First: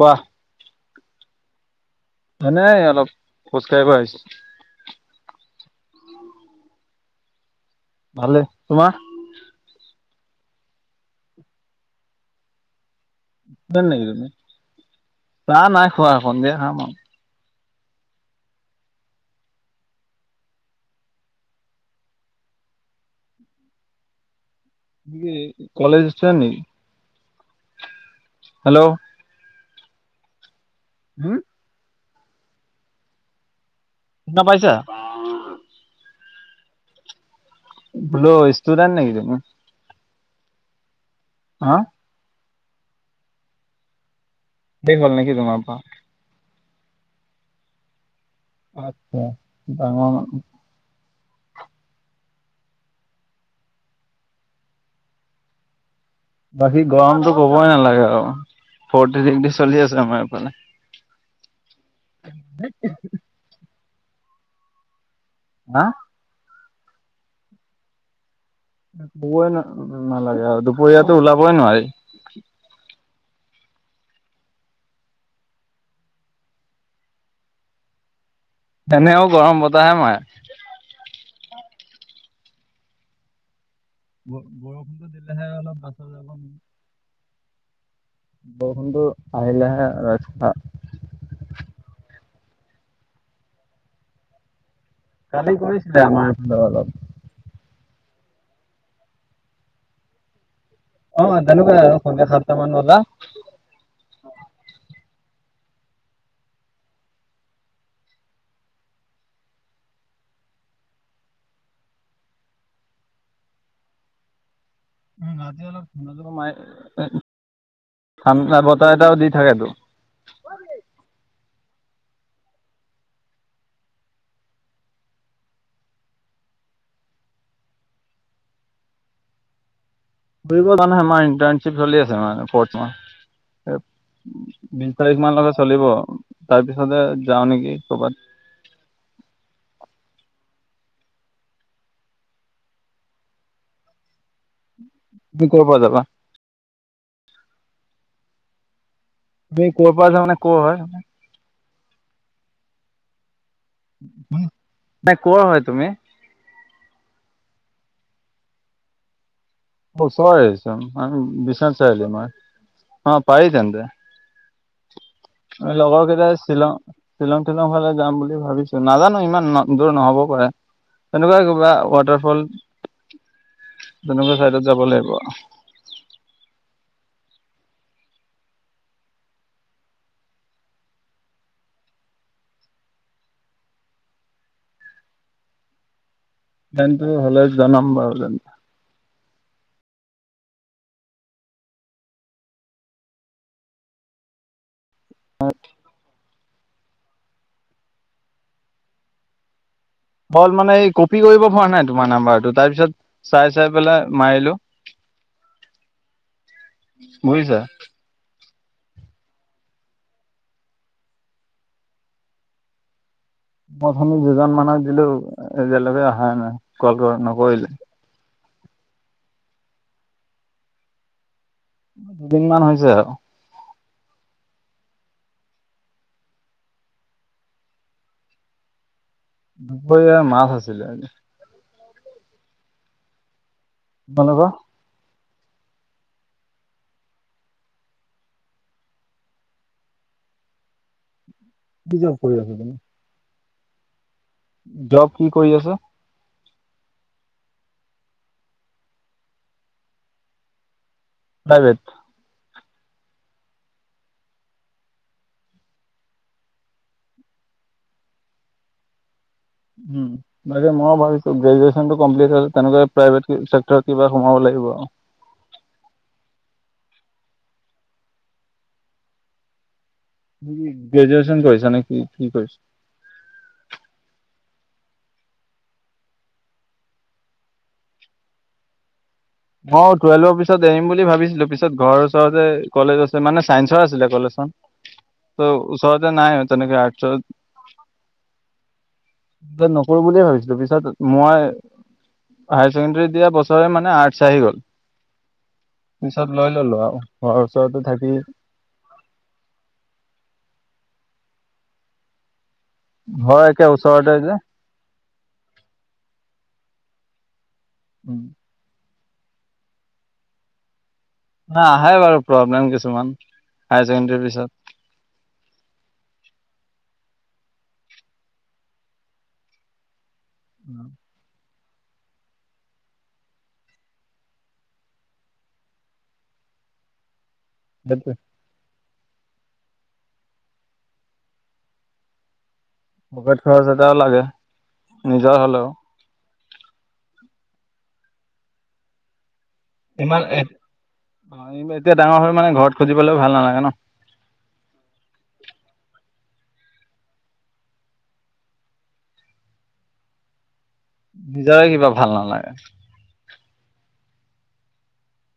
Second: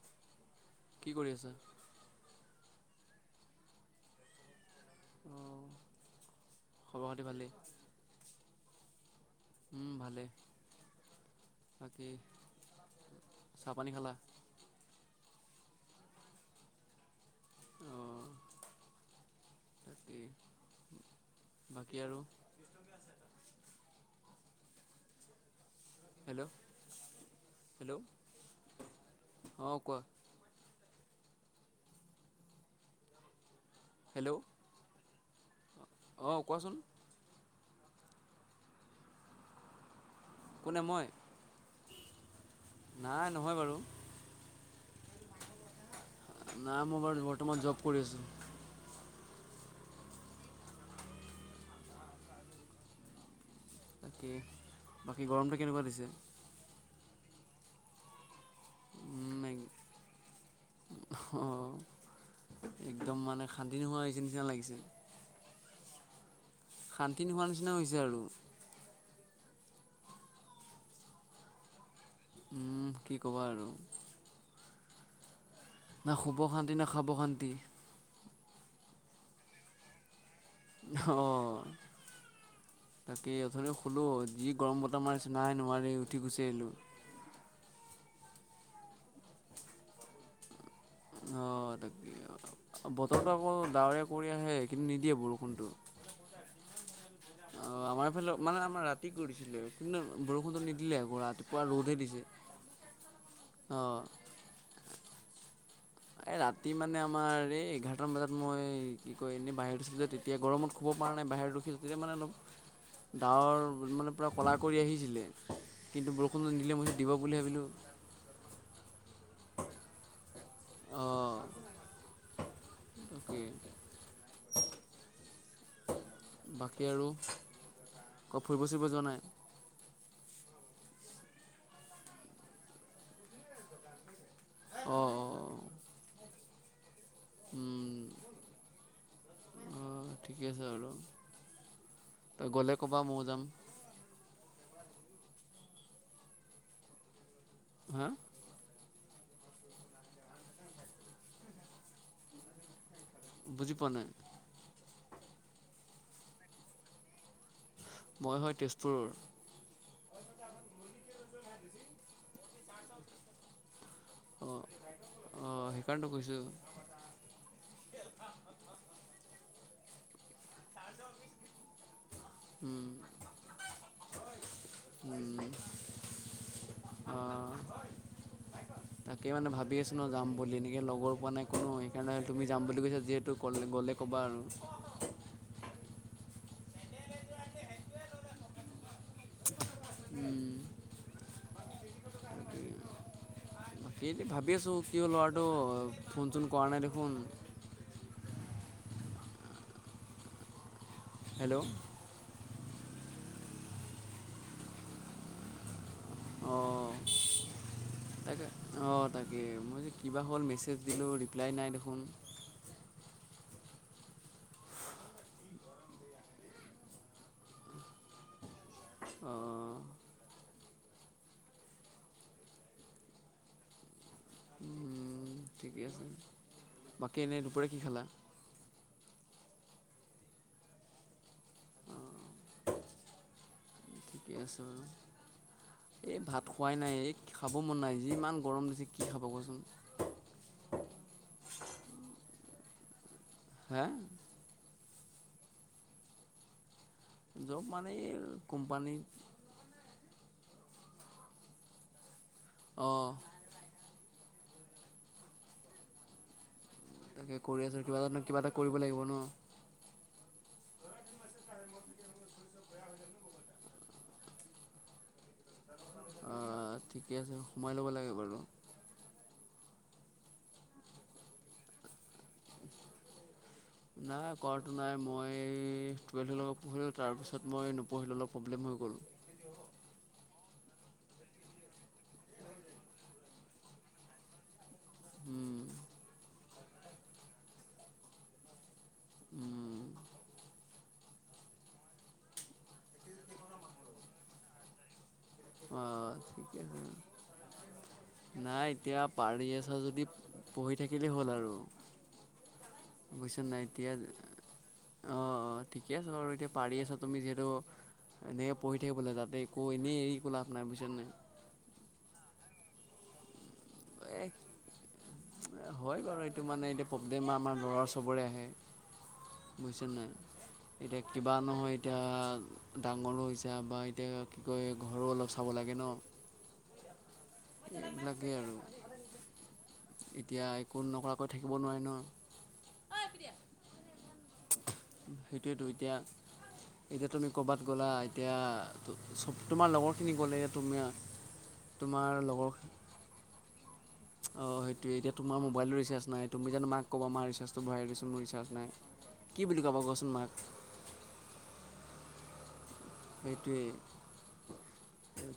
কোৱা- কি কৰি আছা। এ নাই অলপ খোজ কাঢ়িব আহিছো খব খাতি ভালেই- ভালে তোমাৰ- উম ভালে বাকী- চাহ [unintelligible] পানী খালা? চাহ নাই খোৱা সন্ধীয়া খাম অ বাকী আৰু তুমি কি কলেজ ইস্টুডেণ্ট হেল্ল' নেকি। হেল্ল' হেল্ল' অ কোৱা- হম হেল্ল' শুনা পাইছা অঁ কোৱাচোন বোলো ইস্টুডেণ্ট নেকি কোনে মই হা নাই নহয়। বাৰু দেখ হ'ল নেকি তোমাৰ পৰা- নাই মই বাৰু বৰ্তমান জব কৰি আছো। আচছা ডাঙৰ মানুহ বাকী বাকী গৰমটো কেনেকুৱা দিছে। বাকী গৰমতো কবই নালাগে আৰু- ফৰটি উম ডীগ্ৰী এক চলি আছে আমাৰফালে- অঁ একদম মানে শান্তি নোহোৱা হৈছে নিচিনা লাগিছে। হা শান্তি নোহোৱা নিচিনা হৈছে। আৰু কবই নালাগে আৰু দুপৰীয়াতো ওলাবই নোৱাৰি উম কি ক'বা আৰু না শুব শান্তি না খাব শান্তি এনেও গৰম বতাহে মাৰে। অ তাকে অথ হ'লো যি গৰম বৰষুণটো বতাহ মাৰিছে দিলেহে নাই অলপ নোৱাৰি বাচা উঠি গুচি আহিলোঁ বৰষুণ টো আহিলেহে ৰক্ষা। অ তাকে আও বতৰটো আকৌ ডাৱৰীয়া কৰি আহে। কিন্তু নিদিয়ে কালি বৰষুণটো কৰিছিলে আমাৰফালে অলপ অ আমাৰ এইফালে মানে আমাৰ ৰাতি কৰিছিলে কিন্তু বৰষুণ অ তেনেকুৱা আৰু চাৰে সাতটা মান বজাত অঁ এ‌ ৰা ৰাতি মানে আমাৰ এই এঘাৰটা মান বজাত মই কি কয় এনেই বাহিৰত আছিলো যে তেতিয়া গৰমত শুব পৰা নাই বাহিৰত, ৰখিল তেতিয়া মানে অলপ ডাৱৰ মানে ক'লা কৰি আহিছিলে ৰাতি অলপ কিন্তু ঠাণ্ডা বৰষুণটো নিদিলে মই দিব বুলি ভাবিলোঁ নমাই ঠাণ্ডা বতাহ এটাও দি তাকেটো অ কি? বাকী আৰু কতো ফুৰিব চুৰিব যোৱা নাই? ফুৰিব যোৱা নাই আমাৰ ইটাৰশ্বিপ চলি আছে মানে বিশ অঁ তাৰিখ মানলৈকে চলিব। অঁ তাৰপিছতে যাও নেকি কৰ'বাত। অঁ ঠিকে আছে বাৰু তই গ'লে ক'বা ময়ো যাম তুমি কৰপৰা যাবা? হা ত ক'ৰ পৰা আছ মানে ক' হয় ম বুজি পোৱা নাই। নাই কৰ হয় তুমি? মই হয় তেজপুৰৰ। অ ওচৰৰে চোন বিশ্বনাথ চাৰিআলি মই অ পাৰি তেন্তে, অ লগৰ কেইটাই শ্বিলং -শ্বিলং -টিলং ফালে যাম বুলি ভাবিছো নাজানো ইমানত দূৰ নহ'বও পাৰে তেনেকুৱা কিবা ৱাটাৰ ফল উম তেনেকুৱা চাইডত যাব লাগিব উম অ। তাকে মানে ভাবি আছোঁ ন যাম বুলি এনেকৈ লগৰ পোৱা নাই কোনো সেইকাৰণে তুমি যাম বুলি যিহেতু ক'লে গ'লে ক বাৰু তেন্তু হ'লে জনাম বাৰু তেন্তে। হম। বাকী ভাবি আছোঁ কিয় ল'ৰাটো।। ফোন চোন কৰা নাই দেখোন। হল মানে এই কপি কৰিব হেল্ল' পৰা নাই তোমাৰ নাম্বাৰটোত তাৰ পিছত চাই -চাই পেলাই মাৰিলো অঁ বুজিছা তাকে অঁ তাকে মই যে কিবা হ'ল মেছেজ দিলোঁ ৰিপ্লাই নাই দেখোন মই অথনি‌ দুজন মানুহক দিলো এতিয়ালৈকে অহাই নাই কল নকৰিলে। অহ দুদিনমান হৈছে আৰু। ঠিকে আছে বাকী এনেই দুপৰীয়া কি খালা? দুপৰীয়া মাছ আছিলে আজি। অঁ ঠিকে তোমালোকৰ আছে এই ভাত খোৱাই নাই ৰে খাব মন নাই যিমান গৰম হৈছে কি খাব কোৱাচোন। [unintelligible] কি জব কৰি আছে আপুনি। হা! জব কি কৰি আছে? জব মানে, এই কোম্পানী। প্ৰাইভেট অ'! তাকে কৰি আছোঁ। কিবা এটা, কিবা এটা কৰিব লাগিব ন'। উম, বাকী মই ভাবিছোঁ, গ্ৰেজুৱেশ্চনটো কমপ্লিট হ'ল। তেনেকে, প্ৰাইভেটকে, চেক্টৰত এইবাৰ সোমাব লাগিব আৰু। অ'! ঠিকে আছে। সোমাই ল'ব লাগে বাৰু। গ্ৰেজুৱেশ্চন কৰিছা নে কি? কি কৰিছ? নাই কৰাটো নাই। মই টুৱেলভৰ লৈকে পঢ়িলোঁ। তাৰপিছত, মই নপঢ়িলোঁ, অলপ প্ৰব্লেম হৈ গ'ল। অ'! টুৱেল্ভৰ পিছত এৰিম বুলি ভাবিছিলোঁ। পিছত, ঘৰ ওচৰতে কলেজ আছে। মানে, চাইন্সৰ আছিলে কলেজখন। ত' উম ওচৰতে নাই তনেকে আৰ্টছত। উম নকৰোঁ বুলিয়ে ভাবিছিলোঁ। পিছত মই, হায়াৰ ছেকেণ্ডৰী দিয়া বছৰে মানে, আৰ্টছ আহি গ'ল। অঁ তাৰপিছত লৈ ঠিকে আছে ললোঁ আৰু ঘৰ ওচৰত। নাই। এতিয়া, পাৰি আছা যদি, পঢ়ি থাকিলেই হ'ল আৰু। ঘৰ বুজিছা একে নাই এতিয়া! অ'! ওচৰতে যে অ'! ঠিকে আছে বাৰু এতিয়া। পাৰি আছা তুমি যিহেতু, এনেকৈ পঢ়ি থাকিব লাগে। তাতে একো এনেই এৰি একো লাভ নাই বুজিছা নাই। ন' আহে বাৰু প্ৰব্লেম কিছুমান। হায়াৰ এ ছেকেণ্ডাৰীৰ পিছত হয় বাৰু এইটো মানে, এতিয়া প্ৰব্লেম আমাৰ ল'ৰা চবৰে আহে। বুজিছা নাই? এতিয়া কিবা নহয়। এতিয়া ডাঙৰো হৈছে বা এতিয়া কি কয় ঘৰো অলপ চাব লাগে ন'। সেইটোৱে লাগে আৰু। এতিয়া একো নকৰাকৈ থাকিব নোৱাৰি নহয়। পকেট খৰচ এটাও লাগে, নিজৰ সেইটোৱেতো হ'লেও। এতিয়া এতিয়া, তুমি কৰ'বাত গ'লা এতিয়া তোমাৰ লগৰখিনি ইমান, গ'লে এতিয়া তুমি এতিয়া তোমাৰ ডাঙৰ হৈ লগৰ মানে ঘৰত খুজিবলৈও ভাল নালাগে ন'। অ'! সেইটোৱে, এতিয়া তোমাৰ মোবাইলটো ৰিচাৰ্জ নাই, তুমি জানোঁ মাক ক'বা, মা ৰিচাৰ্জটো ভৰাই দ দেচোন, মোৰ ৰিচাৰ্জ নাই। কি বুলি ক'বা কোৱাচোন মাক? নিজৰে কিবা ভাল নালাগে। সেইটোৱেই।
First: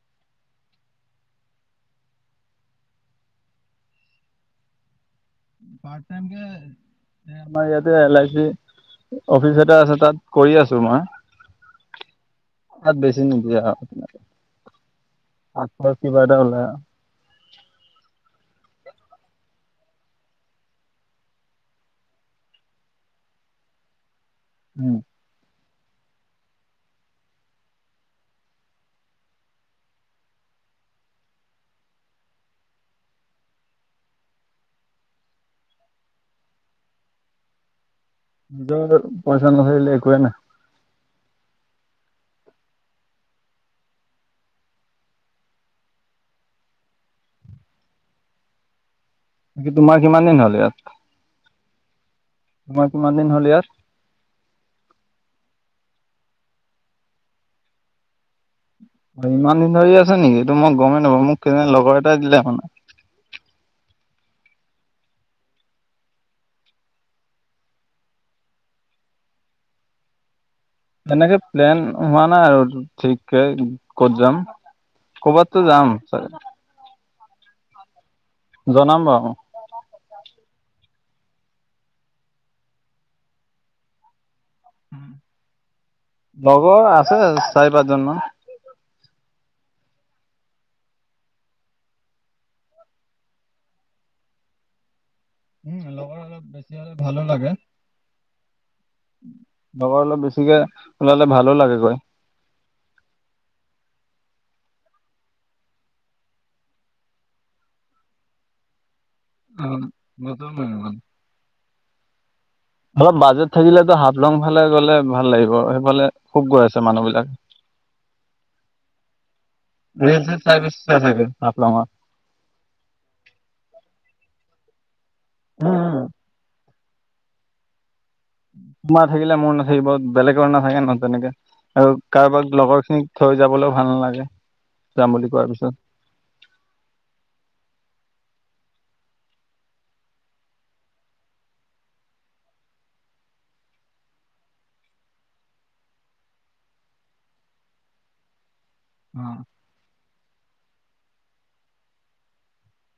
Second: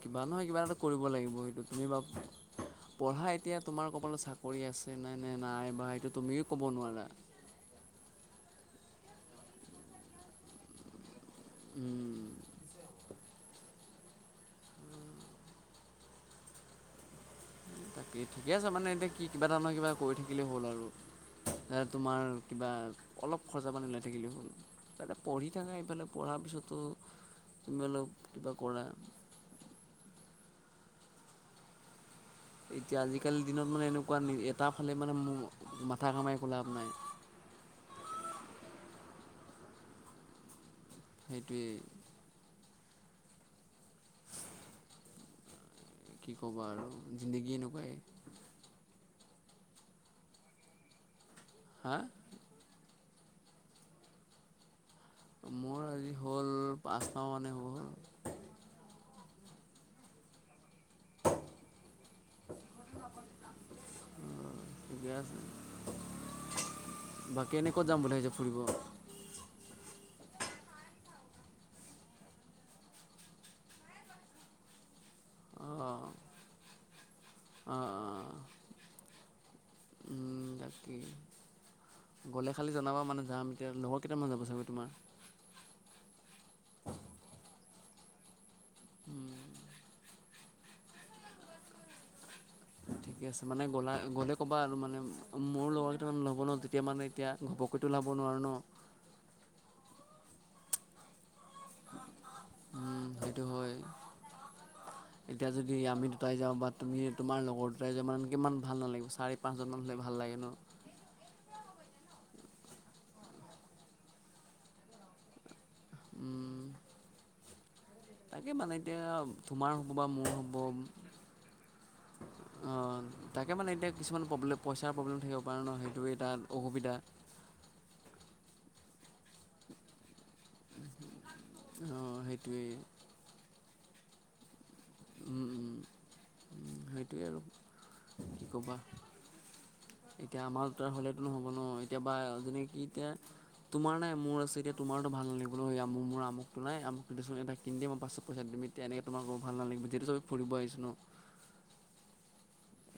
কিবা নহয়, কিবা এটা কৰিব লাগিব। সেইটো তুমি বাও পঢ়া এতিয়া, তোমাৰ কপালত চাকৰি আছে। নাই নে নাই বা পাৰ্ট সেইটো তুমিও ক'ব নোৱাৰা টাইমকে আমাৰ ইয়াতে এলাইচি অফিচ এটা আছে তাত, কৰি আছো মই। উম, তাত বেছি নিদিয়ে আও আচলত কিবা এটা ওলাই আও। তাকে, ঠিকে আছে মানে এতিয়া কি, কিবা এটা নহয় কিবা, কৰি থাকিলেই হ'ল আৰু। তোমাৰ কিবা অলপ খৰচা পানী ওলাই থাকিলেও হ'ল। উম তাতে, পঢ়ি থাকা এইফালে, পঢ়াৰ পিছতো, তুমি অলপ কিবা কৰা [inaudible] এতিয়া আজিকালিৰ দিনত মানে, এনেকোৱা এটা ফালে মানে, মাথা ঘমাই একো লাভ নাই। [unintelligible] নিজৰ পইচা নহ'লে একোৱেই নাই। সেইটোৱেই। ! কি ক'বা আৰু জিন্দগী এনেকোৱাই। বাকি তোমাৰ কিমান দিন হ'ল ইয়াত? হা। তোমাৰ কিমান দিন হ'ল ইয়াত, মোৰ আজি হ'ল পাঁচ মাহ মানে হল। ইমান দিন ধৰি আছে নেকি এইটো মই গমেই নাপা মোকেই লগৰ এটাই দিলে মানে, অ ঠিকে আছে। বাকী এনে ক'ত যাম বুলি ভাবিছে ফুৰিব কাৰণে? এনেকে প্লেন হোৱা নাই আৰু ঠিককে ক'ত যাম কৰবাততো যাম চাগে। অ অ'। জনাম বাও। কি গ'লে খালি জনাবা মানে যাম এতিয়া লগৰ কেইটামান যাব চাগৈ তোমাৰ? লগৰ আছে চাৰি পাঁচ জন মান। ঠিকে আছে মানে গ'লা গ'লে ক'বা আৰু মানে, মোৰ উম লগৰ কেইটা মানে ল'ব অলপ ন বেছি তেতিয়া হলে মানে ভালো এতিয়া লাগে ঘপকৈতো ল'ব নোৱাৰো ন। লগৰ অলপ বেছিকে ওলালে ভাল। উম সেইটো হয়। এতিয়া যদি আমি দুটাই যাওঁ বা তুমি তোমাৰ লগৰ দুটাই যা মানে কিমান ভাল নালাগিব। চাৰি পাঁচজনমান হ'লে ভাল লাগে ন। অ' অলপ বাজেট থাকিলেতো হাফলং ফালে গলে ভাল লাগিব সেইফালে খুব গৈ উম, আছে মানুহবলাকে। তাকে মানে এতিয়া তোমাৰ হ'ব বা ৰিল মোৰ চিল হ'ব। চাই বেছি চাই চাগে হাফলঙত অ তাকে মানে এতিয়া কিছুমান প্ৰব্লেম পইচাৰ প্ৰব্লেম থাকিব পাৰে ন সেইটো এটা অসুবিধা, তোমাৰ থাকিলে মোৰ নাথাকিব বেলেগৰ নাথাকে, নহয় তেনেকে। আৰু অ' কাৰোবাক সেইটোৱেই লগৰ খিনিক থৈ যাবলৈ ভাল নালাগে যাম বুলি কোৱাৰ পিছত। সেইটোৱেই আৰু কি ক'বা। এতিয়া আমাৰ তাৰ হলেতো নহ'ব ন এতিয়া বা যনে কি এতিয়া। তোমাৰ নাই মোৰ আছে এতিয়া তোমাৰো ভাল লাগিবল মোৰ আমোক তো নাই আমক দেচোন এটা কিন দেচোন মই পাছত পইচা দিম। তেনেকে তোমাকব ভালাগিব যিহেতু ফুৰিব আহিছো ন।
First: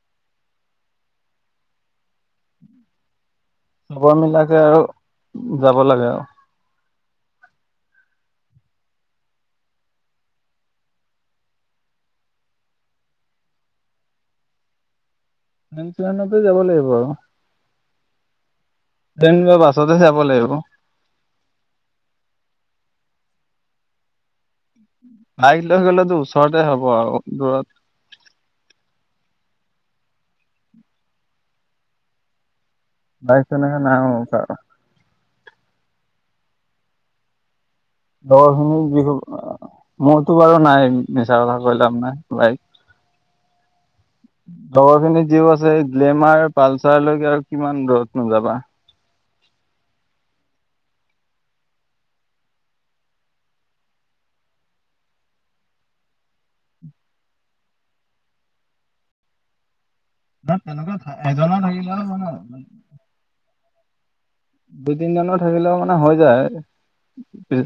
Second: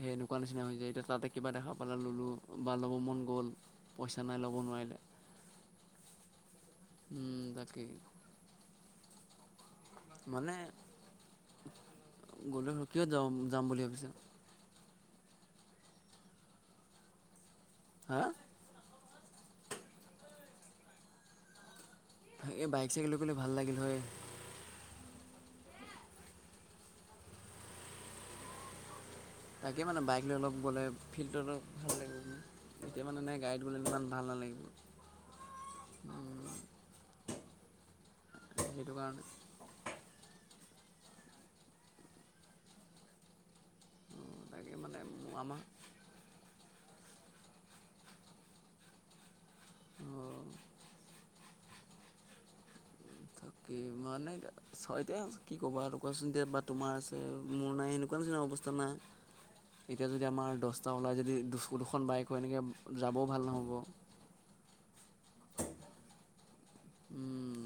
সেই এনেকুৱা নিচিনা হৈ যায় এতিয়া তাতে কিবা দেখা পালাই ল'লো বা ল'ব মন গ'ল, চবৰ পইচা নাই ল'ব মিলাকে নোৱাৰিলে আৰু যাব লাগে আৰু উম তাকে মানে? গ'লে কিহত যাম বুলি ভাবিছা? টেইন খনতে যাব লাগিব, আৰু হা। টেইন বা বাছতে যাব লাগিব। এই বাইক চাকেল লৈ গ'লে ভাল লাগিল হয়। বাইকলৈ গ'লেতো ওচৰতে হ'ব আৰু দূৰত, তাকে মানে বাইক লৈ অলপ গ'লে ফিল্ডত ভাল লাগিব মানে, এতিয়া মানে নাই বাইক গাড়ীত গ'লে তেনেকে নাই ইমান মোৰ ভাল কাৰ। নালাগিব। উম। দহ মিনি বি মইতো কাৰ। নাই মিছা কথা কৈ লাভ নাই বাইক। তাকে মানে খবৰ খিনি যিও আমাৰ আছে গ্লেমাৰ পালচাৰলৈকে আৰু কিমান দৰত নোযাবা। কি মানে ছ এতি কি ক'বা আৰু কোৱাচোনতি বা তোমাৰ আছে মোৰ নাই এনেকুৱা নিচি অৱস্থা নাই। এতিয়া যদি আমাৰ দহটা ওলাই যদি দু দুখন বাইক হয় এনেকৈ যাবও ভাল নহ'ব। দুই তিনিজনৰ থাকিলেও মানে হৈ যায়।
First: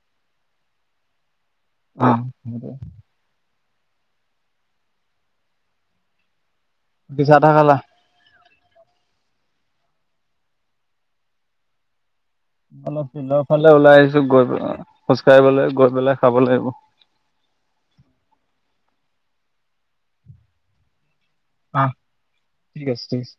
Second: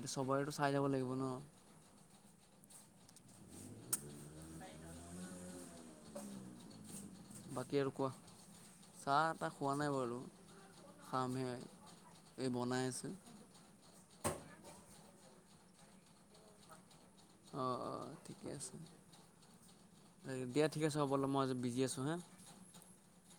এইটো চবৰেটো চাই যাব লাগিব ন। আহ। চাহ টাহ বাকী খালা? আৰু কোৱা চাহ তাহ খোৱা নাই বাৰু খামহে। এই বনাই অলপ আছে ফিল্ড ফালে ওলাই আহিছোঁ গৈ খোজ কাঢ়িবলৈ গৈ পেলাই খাব লাগিব। অ অ ঠিকে আছে দিয়া ঠিক আছে হ'ব। মই অলপ আজি বিজি অ আছোঁ হয়নে। ঠিক আছে ঠিক আছে।